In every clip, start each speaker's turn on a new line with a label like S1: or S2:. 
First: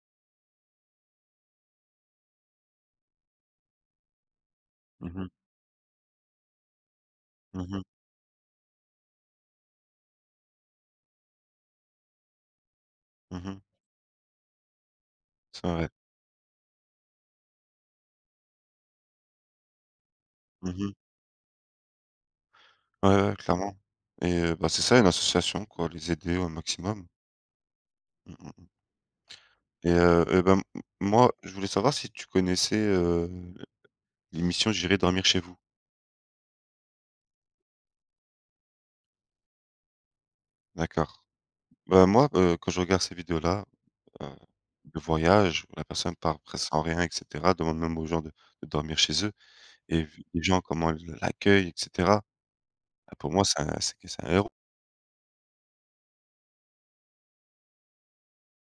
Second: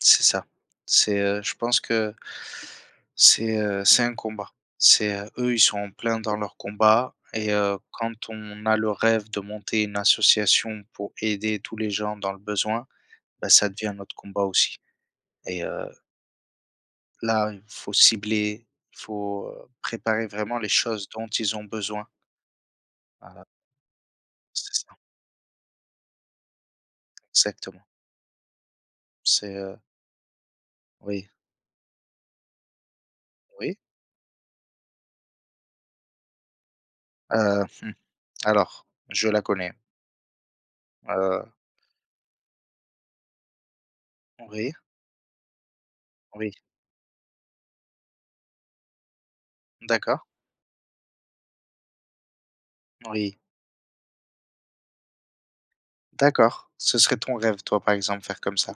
S1: C'est ça. C'est, heu je pense que c'est, heu, c'est un combat.
S2: Mmh
S1: C'est,
S2: mh.
S1: heu eux, ils sont en plein dans leur combat et
S2: Mmh
S1: heu,
S2: mh.
S1: quand on a le rêve de monter une association, pour aider tous les gens dans le besoin.
S2: Mmh
S1: Bah
S2: mh.
S1: ça devient notre combat aussi et
S2: C'est
S1: heu
S2: vrai.
S1: là, il faut cibler, il faut, heu, préparer vraiment les
S2: Mmh mh.
S1: choses dont ils ont besoin.
S2: Ouais, ouais
S1: Voilà.
S2: clairement et heu bah,
S1: C'est
S2: c'est
S1: ça.
S2: ça, une association quoi, les aider au maximum.
S1: Exactement. C'est, heu
S2: Et heu et ben m m
S1: Oui.
S2: moi, je voulais savoir si tu connaissais, heu,
S1: Oui.
S2: l'émission J'irai dormir chez vous?
S1: Heu, mmh, alors je la connais.
S2: D'accord.
S1: Heu
S2: Bah moi, heu, quand je regarde ces vidéos-là, heu,
S1: Oui.
S2: le voyage où la personne part
S1: Oui.
S2: presque sans rien et cetera. Demande même aux gens de de dormir chez eux, et vu
S1: D'accord.
S2: les gens comment ils l'accueillent et cetera. Bah, pour
S1: Oui.
S2: moi, c'est un c'est c'est un héros.
S1: D'accord, ce serait ton rêve toi, par exemple, faire comme ça?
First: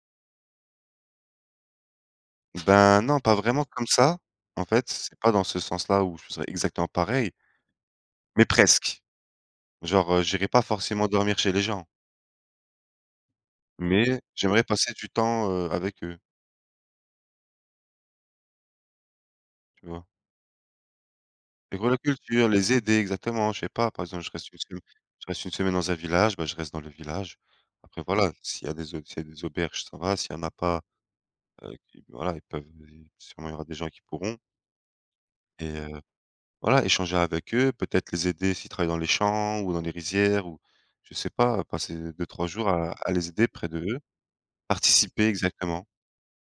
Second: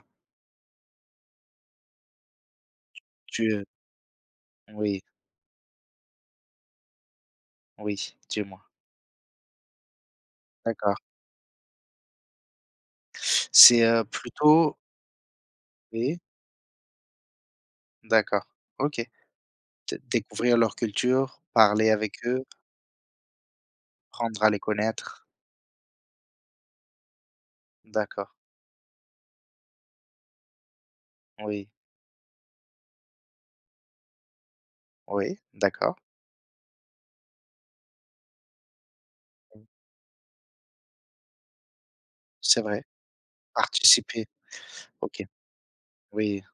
S2: Ben, non pas
S1: Tu,
S2: vraiment
S1: heu
S2: comme ça. En fait,
S1: oui.
S2: c'est pas dans ce sens-là où je serais exactement pareil
S1: Oui,
S2: mais
S1: dis-moi?
S2: presque. Genre, heu, j'irai pas
S1: D'accord.
S2: forcément dormir chez les gens
S1: C'est, heu,
S2: mais j'aimerais
S1: plutôt
S2: passer du temps, heu, avec eux
S1: Oui. D'accord, OK.
S2: tu
S1: Dé
S2: vois?
S1: découvrir leur culture, parler
S2: Découvrir la
S1: avec eux
S2: culture, les aider, exactement. Je sais pas, par exemple, je
S1: apprendre
S2: reste
S1: à
S2: une
S1: les
S2: sem
S1: connaître.
S2: je reste une semaine dans un village, bah, je reste dans le village. Après
S1: D'accord.
S2: voilà, s'il y a des au s'il y des auberges, ça va. S'il y en a pas,
S1: Oui.
S2: heu, voilà, ils peuvent sûrement, il y aura des gens qui pourront.
S1: Oui,
S2: Et
S1: d'accord.
S2: heu, voilà échanger avec eux, peut-être les aider, s'ils travaillent dans les champs ou dans les rizières, ou je sais pas. Passer 2-3
S1: C'est
S2: jours
S1: vrai,
S2: à à les aider près d'eux.
S1: participer, OK.
S2: Participer exactement.
S1: Oui.